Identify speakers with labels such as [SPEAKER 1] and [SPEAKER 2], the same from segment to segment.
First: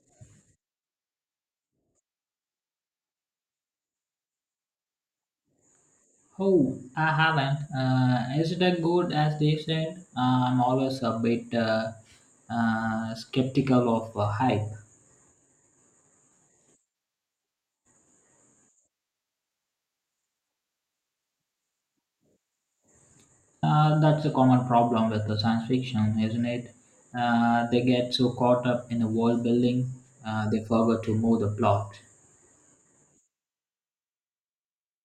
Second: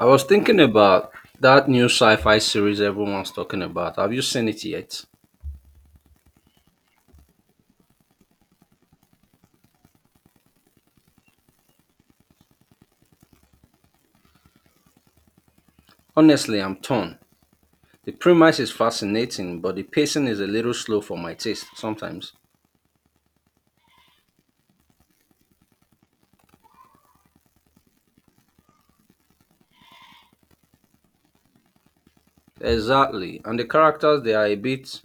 [SPEAKER 1] I was thinking about that new sci fi series everyone's talking about. Have you seen it yet?
[SPEAKER 2] Oh, I haven't. Is it as good as they said? I'm always a bit skeptical of hype.
[SPEAKER 1] Honestly, I'm torn. The premise is fascinating, but the pacing is a little slow for my taste sometimes.
[SPEAKER 2] That's a common problem with the science fiction, isn't it? They get so caught up in the world building, they forget to move the plot.
[SPEAKER 1] Exactly. And the characters, they are a bit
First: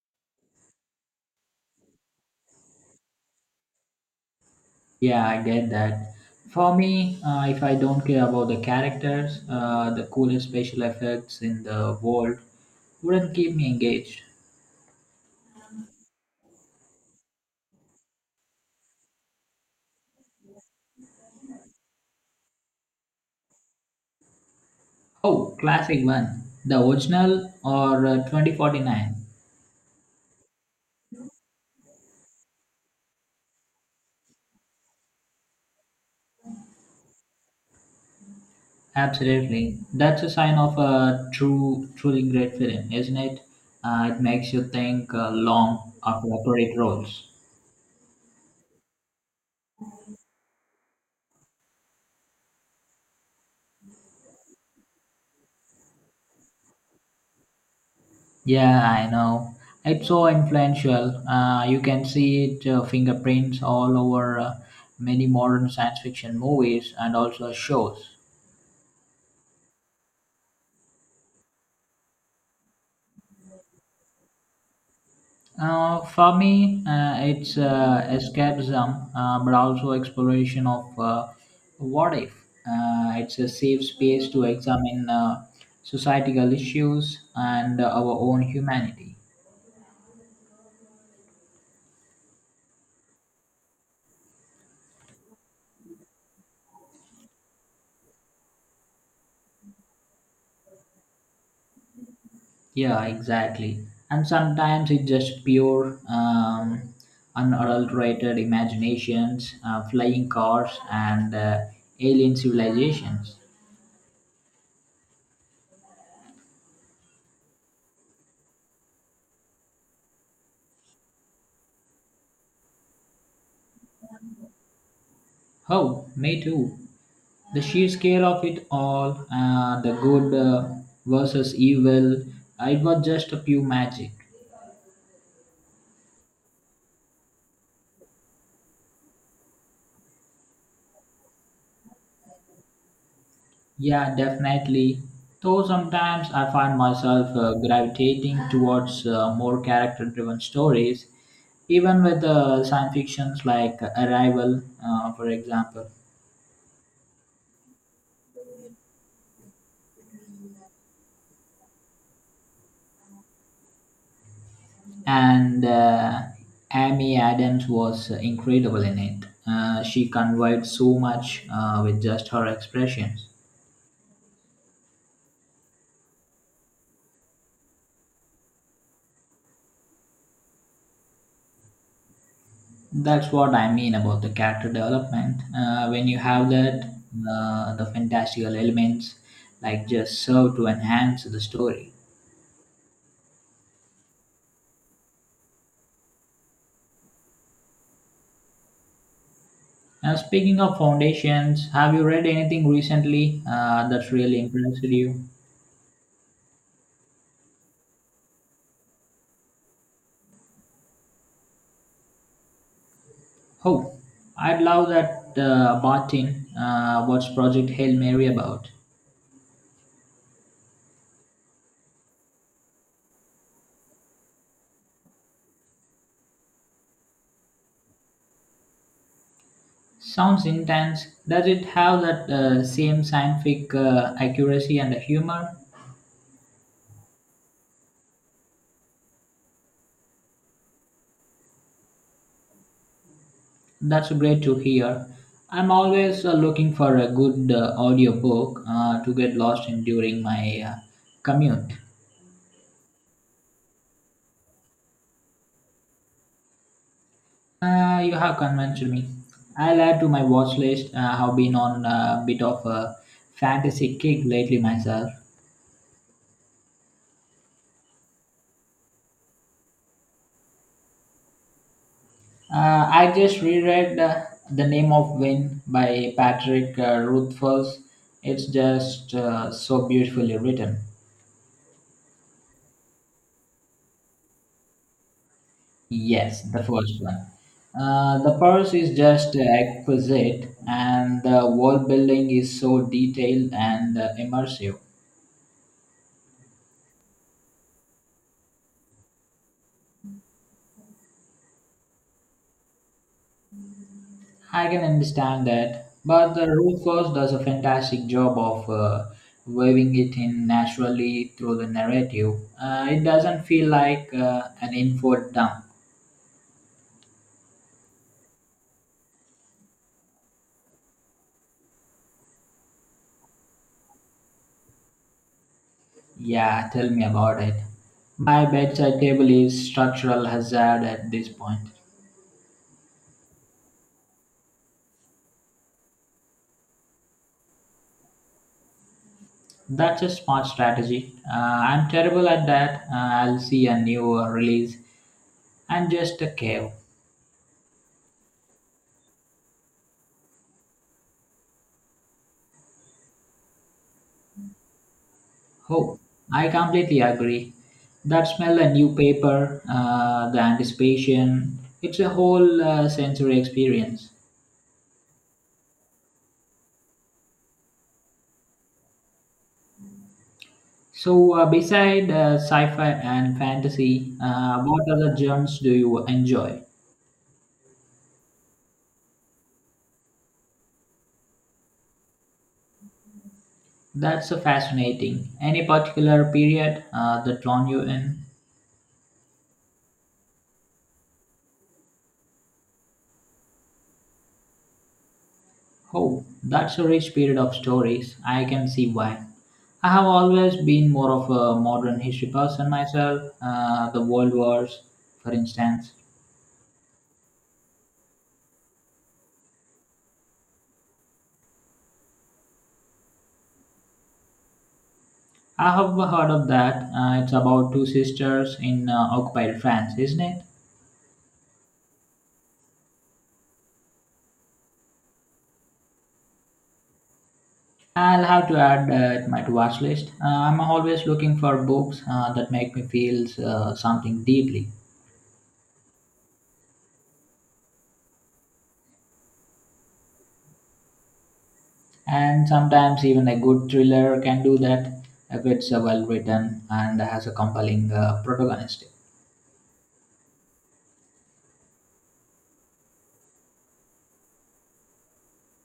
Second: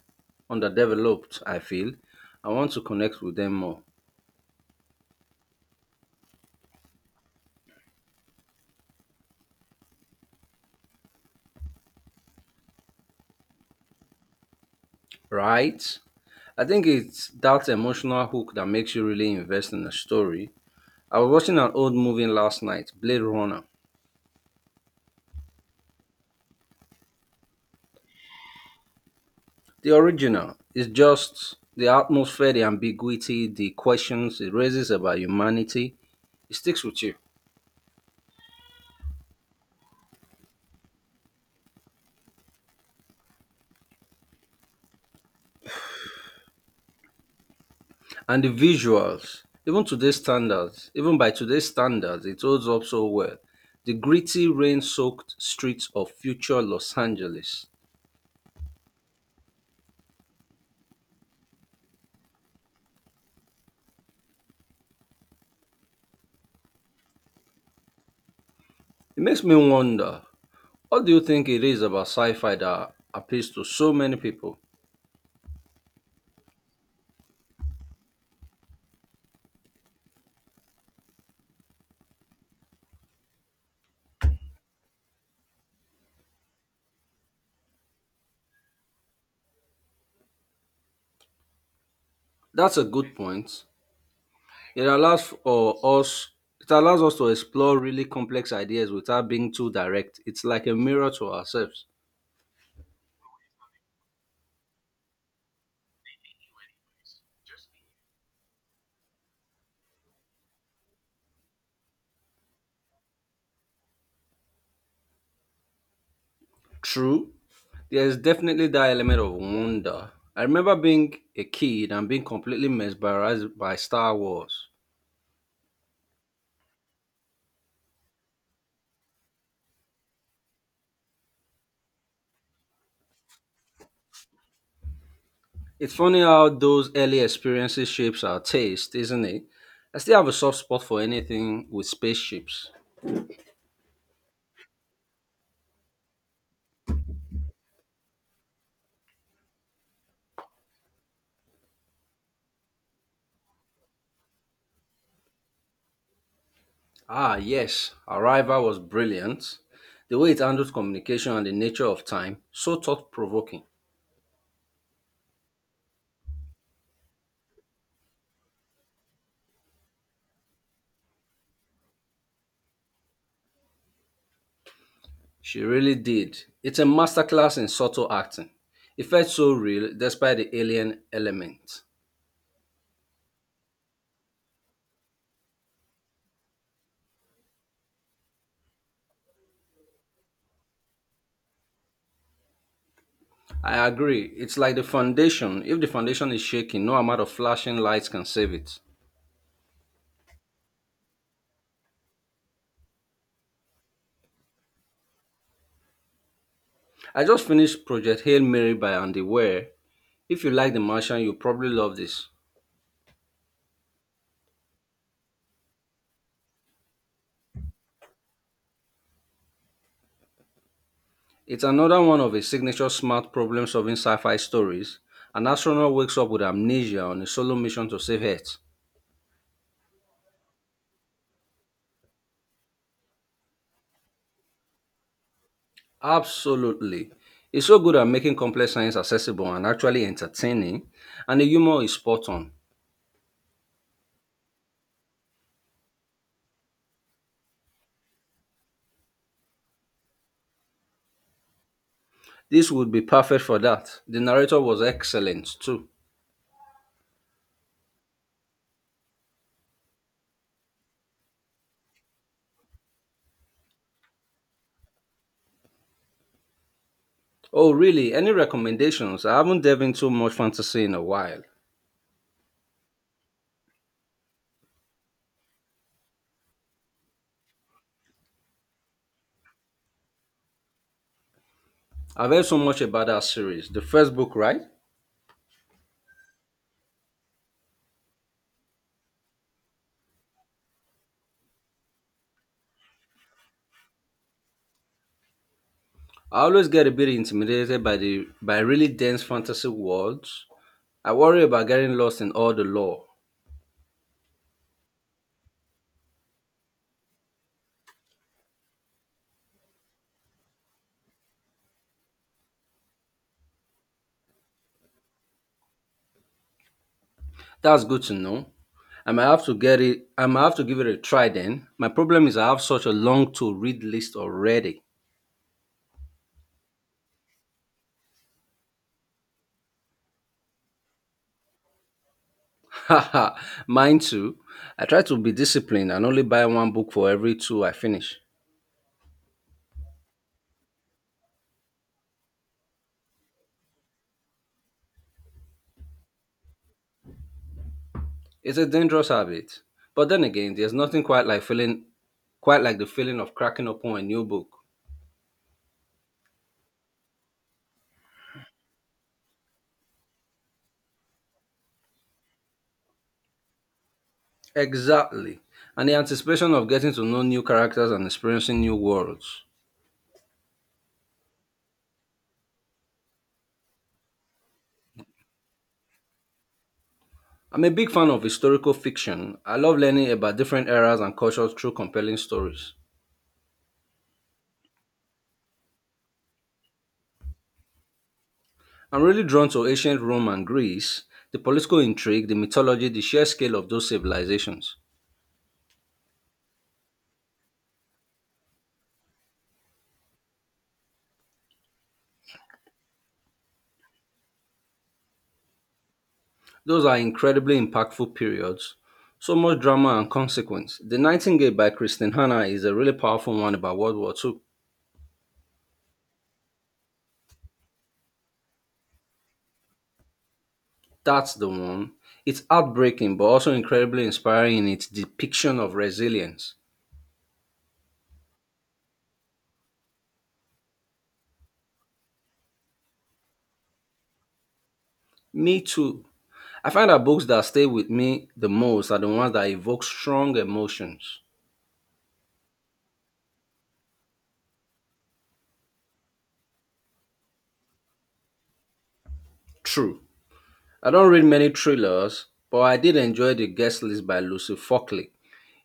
[SPEAKER 1] underdeveloped, I feel. I want to connect with them more.
[SPEAKER 2] Yeah, I get that. For me, if I don't care about the characters, the coolest special effects in the world wouldn't keep me engaged.
[SPEAKER 1] Right? I think it's that emotional hook that makes you really invest in the story. I was watching an old movie last night, Blade Runner.
[SPEAKER 2] Oh, classic one. The original or 2049.
[SPEAKER 1] The original is just the atmosphere, the ambiguity, the questions it raises about humanity. It sticks with you.
[SPEAKER 2] Absolutely. That's a sign of a truly great film, isn't it? It makes you think long after the credit rolls.
[SPEAKER 1] And the visuals, even today's standards, even by today's standards, it holds up so well. The gritty, rain soaked streets of future Los Angeles.
[SPEAKER 2] Yeah, I know. It's so influential. You can see it fingerprints all over many modern science fiction movies and also shows.
[SPEAKER 1] It makes me wonder, what do you think it is about sci fi that appeals to so many people?
[SPEAKER 2] For me, it's escapism, but also exploration of what if. It's a safe space to examine societal issues and our own humanity.
[SPEAKER 1] That's a good point. It allows for us it allows us to explore really complex ideas without being too direct. It's like a mirror to ourselves.
[SPEAKER 2] Yeah, exactly. And sometimes it's just pure, unadulterated imaginations, flying cars, and alien civilizations.
[SPEAKER 1] True, there's definitely that element of wonder. I remember being a kid and being completely mesmerized by Star Wars.
[SPEAKER 2] Oh, me too. The sheer scale of it all and the good versus evil, it was just a pure magic.
[SPEAKER 1] It's funny how those early experiences shapes our taste, isn't it? I still have a soft spot for anything with spaceships.
[SPEAKER 2] Yeah, definitely. Though sometimes I find myself gravitating towards more character driven stories, even with science fictions like arrival, for example.
[SPEAKER 1] Ah, yes, Arrival was brilliant. The way it handled communication and the nature of time, so thought provoking.
[SPEAKER 2] And Amy Adams was incredible in it. She conveyed so much with just her expressions.
[SPEAKER 1] She really did. It's a masterclass in subtle acting. It felt so real despite the alien element.
[SPEAKER 2] That's what I mean about the character development. When you have that, the fantastical elements like just serve to enhance the story.
[SPEAKER 1] I agree. It's like the foundation. If the foundation is shaking, no amount of flashing lights can save it.
[SPEAKER 2] Now, speaking of foundations, have you read anything recently that's really impressed you?
[SPEAKER 1] I just finished Project Hail Mary by Andy Weir. If you like The Martian, you probably love this.
[SPEAKER 2] Oh, I'd love that, Bartin. What's Project Hail Mary about?
[SPEAKER 1] It's another one of his signature smart problem solving sci fi stories. An astronaut wakes up with amnesia on a solo mission to save Earth.
[SPEAKER 2] Sounds intense. Does it have that same scientific accuracy and humor?
[SPEAKER 1] Absolutely. He's so good at making complex science accessible and actually entertaining, and the humor is spot on.
[SPEAKER 2] That's great to hear. I'm always looking for a good audiobook to get lost in during my commute.
[SPEAKER 1] This would be perfect for that. The narrator was excellent too.
[SPEAKER 2] You have convinced me. I'll add to my watch list. I've been on a bit of a fantasy kick lately myself.
[SPEAKER 1] Oh, really? Any recommendations? I haven't delved into much fantasy in a while.
[SPEAKER 2] I just reread The Name of Win by Patrick Rothfuss. It's just so beautifully written.
[SPEAKER 1] I've heard so much about that series. The first book, right?
[SPEAKER 2] Yes, the first one. The purse is just exquisite, and the wall building is so detailed and immersive.
[SPEAKER 1] I always get a bit intimidated by the by really dense fantasy worlds. I worry about getting lost in all the lore.
[SPEAKER 2] I can understand that, but the roof first does a fantastic job of weaving it in naturally through the narrative. It doesn't feel like an info dump.
[SPEAKER 1] That's good to know. I might have to get it. I might have to give it a try then. My problem is I have such a long to read list already.
[SPEAKER 2] Yeah, tell me about it. My bedside table is structural hazard at this point.
[SPEAKER 1] Mine too. I try to be disciplined and only buy one book for every two I finish.
[SPEAKER 2] That's a smart strategy. I'm terrible at that. I'll see a new release and just a cave.
[SPEAKER 1] It's a dangerous habit. But then again, there's nothing quite like feeling quite like the feeling of cracking open a new book.
[SPEAKER 2] Oh, I completely agree. That smell, a new paper, the anticipation, it's a whole sensory experience.
[SPEAKER 1] Exactly. And the anticipation of getting to know new characters and experiencing new worlds.
[SPEAKER 2] So, beside sci fi and fantasy, what other genres do you enjoy?
[SPEAKER 1] I'm a big fan of historical fiction. I love learning about different eras and cultures through compelling stories.
[SPEAKER 2] That's fascinating. Any particular period that drawn you in?
[SPEAKER 1] I'm really drawn to ancient Rome and Greece, the political intrigue, the mythology, the sheer scale of those civilizations.
[SPEAKER 2] Oh, that's a rich period of stories. I can see why. I have always been more of a modern history person myself. The World Wars, for instance.
[SPEAKER 1] Those are incredibly impactful periods. So much drama and consequence. The Nightingale by Kristen Hannah is a really powerful one about World War II.
[SPEAKER 2] I have heard of that. It's about two sisters in occupied France, isn't it?
[SPEAKER 1] That's the one. It's heartbreaking but also incredibly inspiring in its depiction of resilience.
[SPEAKER 2] I'll have to add that my to watch list. I'm always looking for books that make me feel something deeply.
[SPEAKER 1] Me too. I find that books that stay with me the most are the ones that evoke strong emotions.
[SPEAKER 2] And sometimes even a good thriller can do that if it's well written and has a compelling protagonist.
[SPEAKER 1] True. I don't read many thrillers, but I did enjoy The Guest List by Lucy Falkley.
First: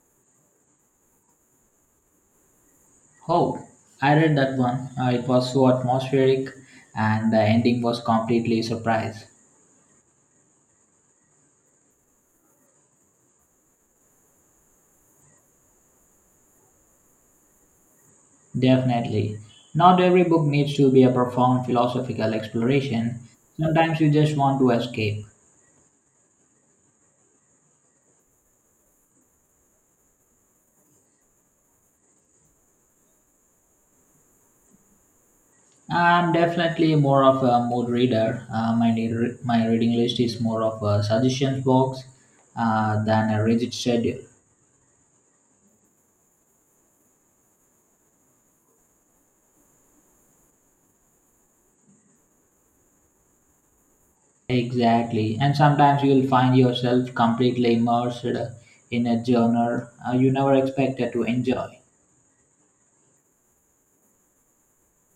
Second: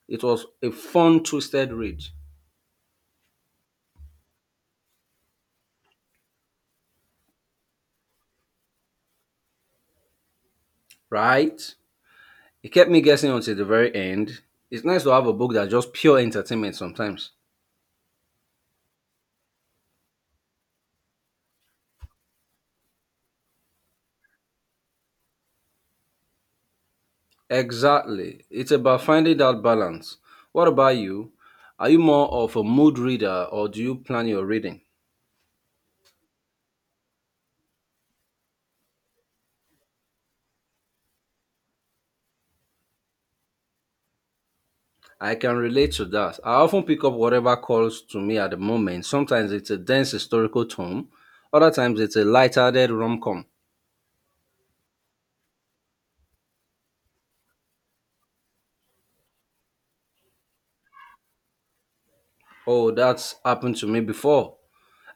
[SPEAKER 1] It was a fun, twisted read,
[SPEAKER 2] Oh, I read that one. It was so atmospheric, and the ending was completely surprise.
[SPEAKER 1] right? It kept me guessing until the very end. It's nice to have a book that's just pure entertainment sometimes.
[SPEAKER 2] Definitely. Not every book needs to be a profound philosophical exploration. Sometimes you just want to escape.
[SPEAKER 1] Exactly. It's about finding that balance. What about you? Are you more of a mood reader or do you plan your reading?
[SPEAKER 2] I'm definitely more of a mood reader. My reading list is more of a suggestions box than a rigid schedule.
[SPEAKER 1] I can relate to that. I often pick up whatever calls to me at the moment. Sometimes it's a dense historical tome, other times it's a light-hearted rom-com.
[SPEAKER 2] Exactly. And sometimes you'll find yourself completely immersed in a genre you never expected to enjoy.
[SPEAKER 1] Oh, that's happened to me before.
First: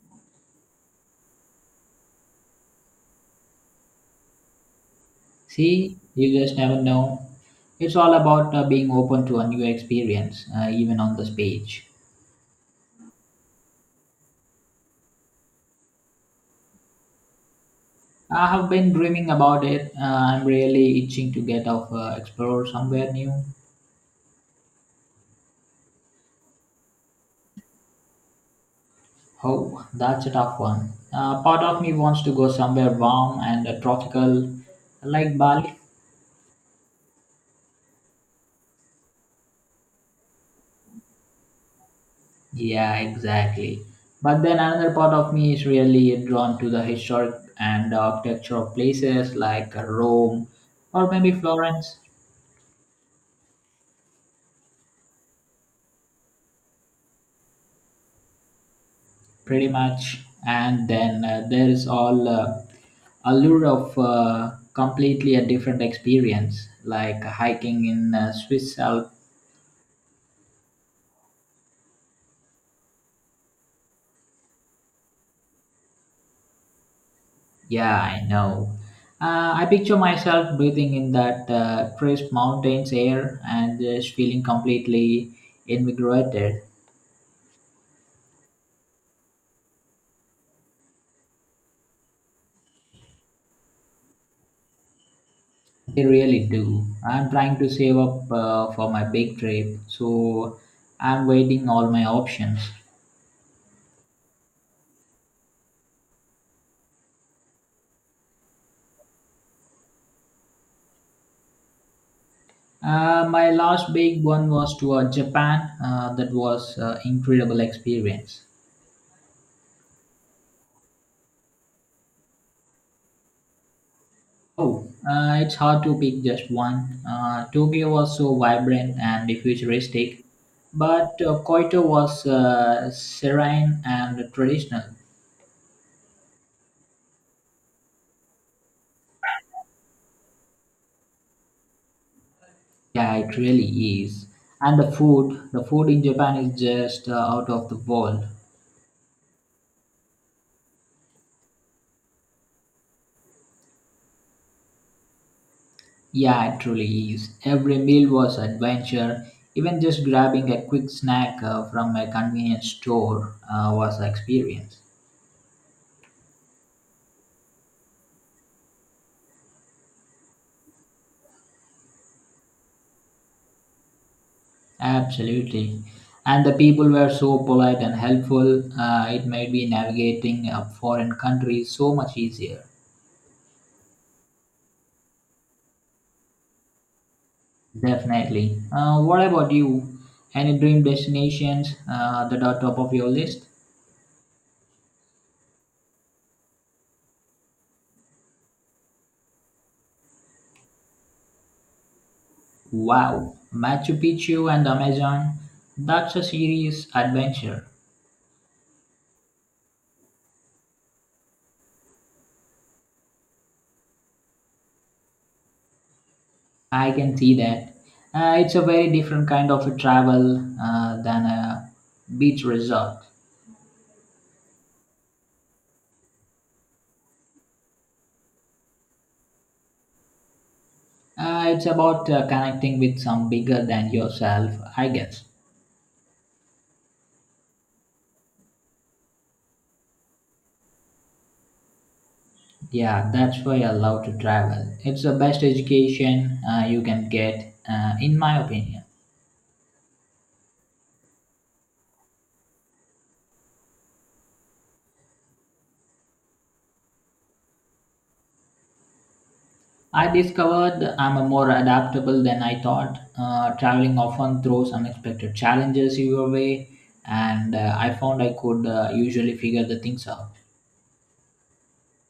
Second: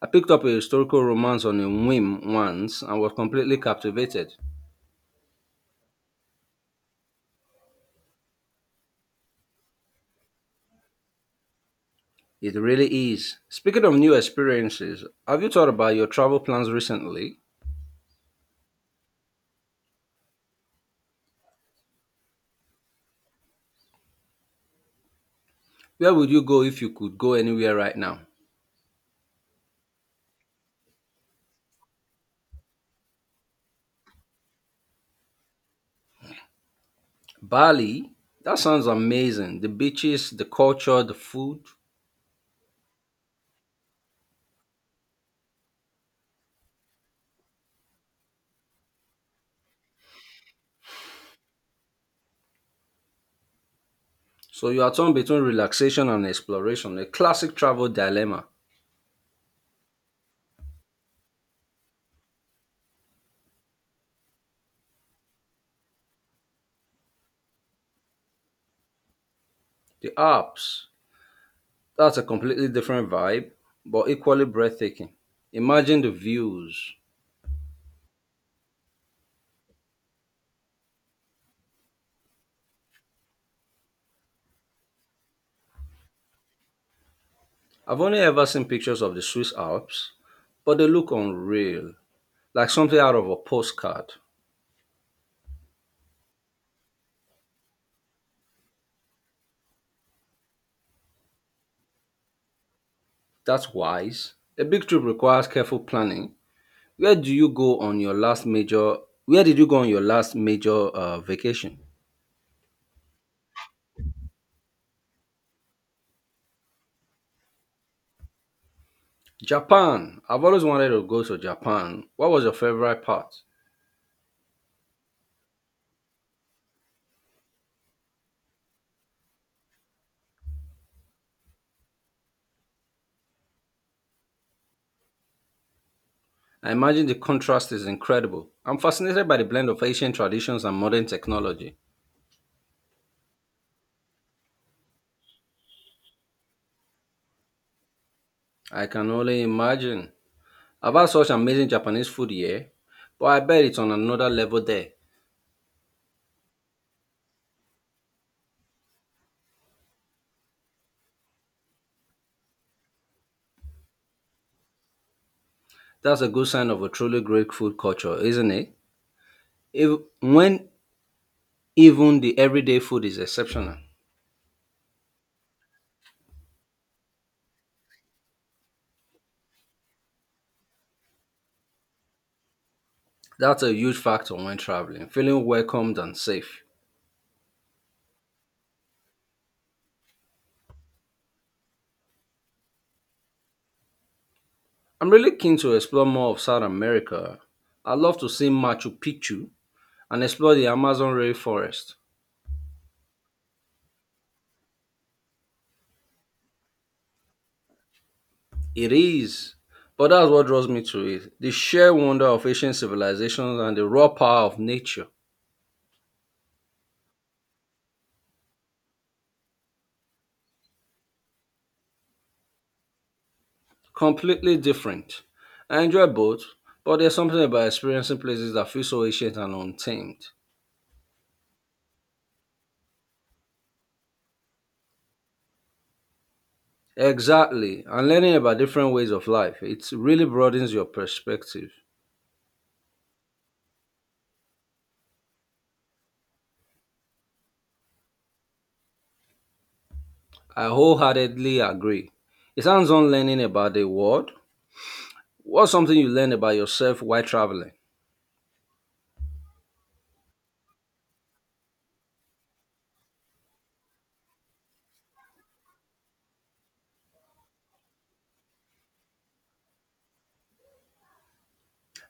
[SPEAKER 1] I picked up a historical romance on a whim once and was completely captivated.
[SPEAKER 2] See, you just never know. It's all about being open to a new experience, even on this page.
[SPEAKER 1] It really is. Speaking of new experiences, have you thought about your travel plans recently?
[SPEAKER 2] I have been dreaming about it. I'm really itching to get off, explore somewhere new.
[SPEAKER 1] Where would you go if you could go anywhere right now?
[SPEAKER 2] Oh, that's a tough one. Part of me wants to go somewhere warm and tropical, like Bali.
[SPEAKER 1] Bali? That sounds amazing. The beaches, the culture, the food.
[SPEAKER 2] Yeah, exactly. But then another part of me is really drawn to the historic and architecture of places like Rome or maybe Florence.
[SPEAKER 1] So you are torn between relaxation and exploration, a classic travel dilemma.
[SPEAKER 2] Pretty much. And then there is all allure of completely a different experience like hiking in swiss Alps.
[SPEAKER 1] The Alps, that's a completely different vibe, but equally breathtaking. Imagine the views.
[SPEAKER 2] Yeah, I know. I picture myself breathing in that crisp mountains air and just feeling completely invigorated.
[SPEAKER 1] I've only ever seen pictures of the Swiss Alps, but they look unreal, like something out of a postcard.
[SPEAKER 2] They really do. I'm trying to save up for my big trip, so I'm weighing all my options.
[SPEAKER 1] That's wise. A big trip requires careful planning. Where do you go on your last major? Where did you go on your last major vacation?
[SPEAKER 2] My last big one was to Japan. That was incredible experience.
[SPEAKER 1] Japan. I've always wanted to go to Japan. What was your favorite part?
[SPEAKER 2] Oh, it's hard to pick just one. Tokyo was so vibrant and futuristic, but Kyoto was serene and traditional.
[SPEAKER 1] I imagine the contrast is incredible. I'm fascinated by the blend of ancient traditions and modern technology.
[SPEAKER 2] Yeah, it really is. And the food in Japan is just out of the world.
[SPEAKER 1] I can only imagine. I've had such amazing Japanese food here, but I bet it's on another level there.
[SPEAKER 2] Yeah, it truly is. Every meal was adventure. Even just grabbing a quick snack from a convenience store was an experience.
[SPEAKER 1] That's a good sign of a truly great food culture, isn't it? If, when Even the everyday food is exceptional.
[SPEAKER 2] Absolutely. And the people were so polite and helpful. It made me navigating a foreign country so much easier.
[SPEAKER 1] That's a huge factor when traveling, feeling welcomed and safe.
[SPEAKER 2] Definitely. What about you? Any dream destinations that are top of your list?
[SPEAKER 1] I'm really keen to explore more of South America. I'd love to see Machu Picchu and explore the Amazon rainforest.
[SPEAKER 2] Wow, Machu Picchu and Amazon. That's a serious adventure.
[SPEAKER 1] It is. But that's what draws me to it. The sheer wonder of ancient civilizations and the raw power of nature.
[SPEAKER 2] I can see that. It's a very different kind of a travel than a beach resort.
[SPEAKER 1] Completely different. I enjoy both, but there's something about experiencing places that feel so ancient and untamed.
[SPEAKER 2] It's about connecting with some bigger than yourself, I guess.
[SPEAKER 1] Exactly. And learning about different ways of life. It really broadens your perspective.
[SPEAKER 2] Yeah, that's why I love to travel. It's the best education you can get, in my opinion.
[SPEAKER 1] I wholeheartedly agree. It hands on learning about the world. What's something you learn about yourself while traveling?
[SPEAKER 2] I discovered I'm a more adaptable than I thought. Traveling often throws unexpected challenges your way, and I found I could usually figure the things out.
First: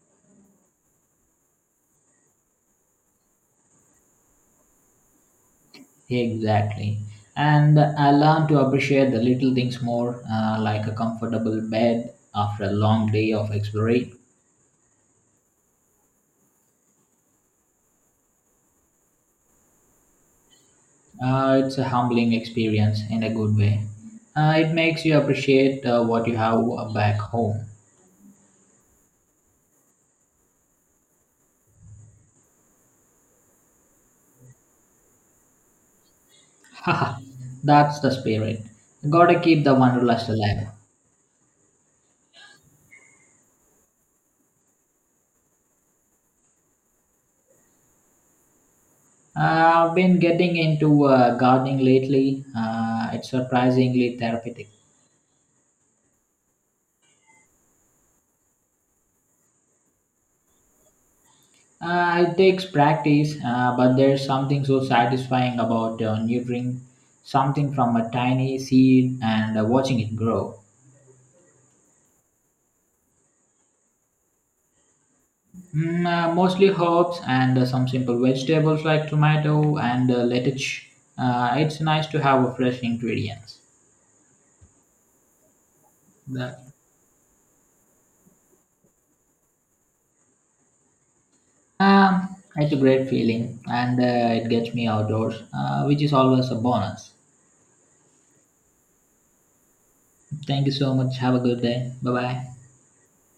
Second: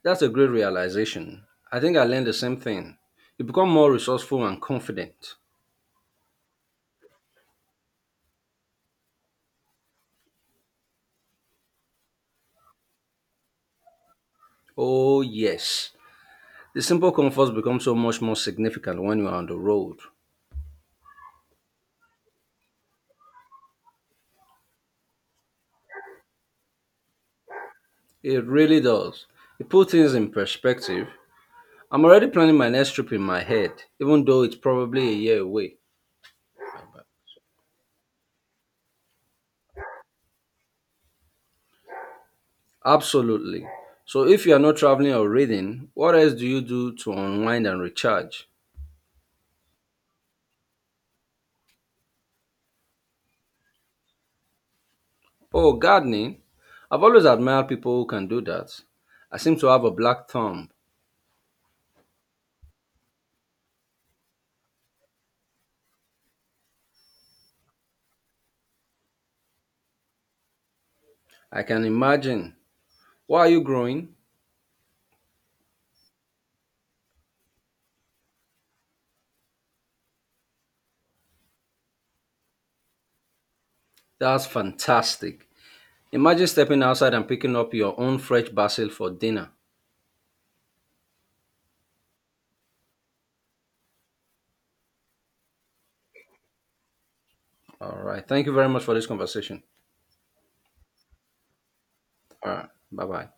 [SPEAKER 1] That's a great realization. I think I learned the same thing. You become more resourceful and confident.
[SPEAKER 2] Exactly. And I learned to appreciate the little things more, like a comfortable bed after a long day of exploring.
[SPEAKER 1] Oh, yes. The simple comforts become so much more significant when you are on the road.
[SPEAKER 2] It's a humbling experience in a good way. It makes you appreciate what you have back home.
[SPEAKER 1] It really does. It puts things in perspective. I'm already planning my next trip in my head, even though it's probably a year away.
[SPEAKER 2] Haha, that's the spirit. Gotta keep the wanderlust alive.
[SPEAKER 1] Absolutely. So, if you are not traveling or reading, what else do you do to unwind and recharge?
[SPEAKER 2] I've been getting into gardening lately. It's surprisingly therapeutic.
[SPEAKER 1] Oh, gardening. I've always admired people who can do that. I seem to have a black thumb.
[SPEAKER 2] It takes practice, but there's something so satisfying about nurturing something from a tiny seed and watching it grow.
[SPEAKER 1] I can imagine. Why are you growing?
[SPEAKER 2] Mostly herbs and some simple vegetables like tomato and lettuce. It's nice to have a fresh ingredients.
[SPEAKER 1] That's fantastic. Imagine
[SPEAKER 2] That-
[SPEAKER 1] stepping outside and picking up your own fresh basil for dinner.
[SPEAKER 2] Um, it's a great feeling, and it gets me outdoors, which is always a bonus.
[SPEAKER 1] All right. Thank you very much for this conversation.
[SPEAKER 2] Thank you so much. Have a good day. Bye bye.
[SPEAKER 1] All right. Bye bye.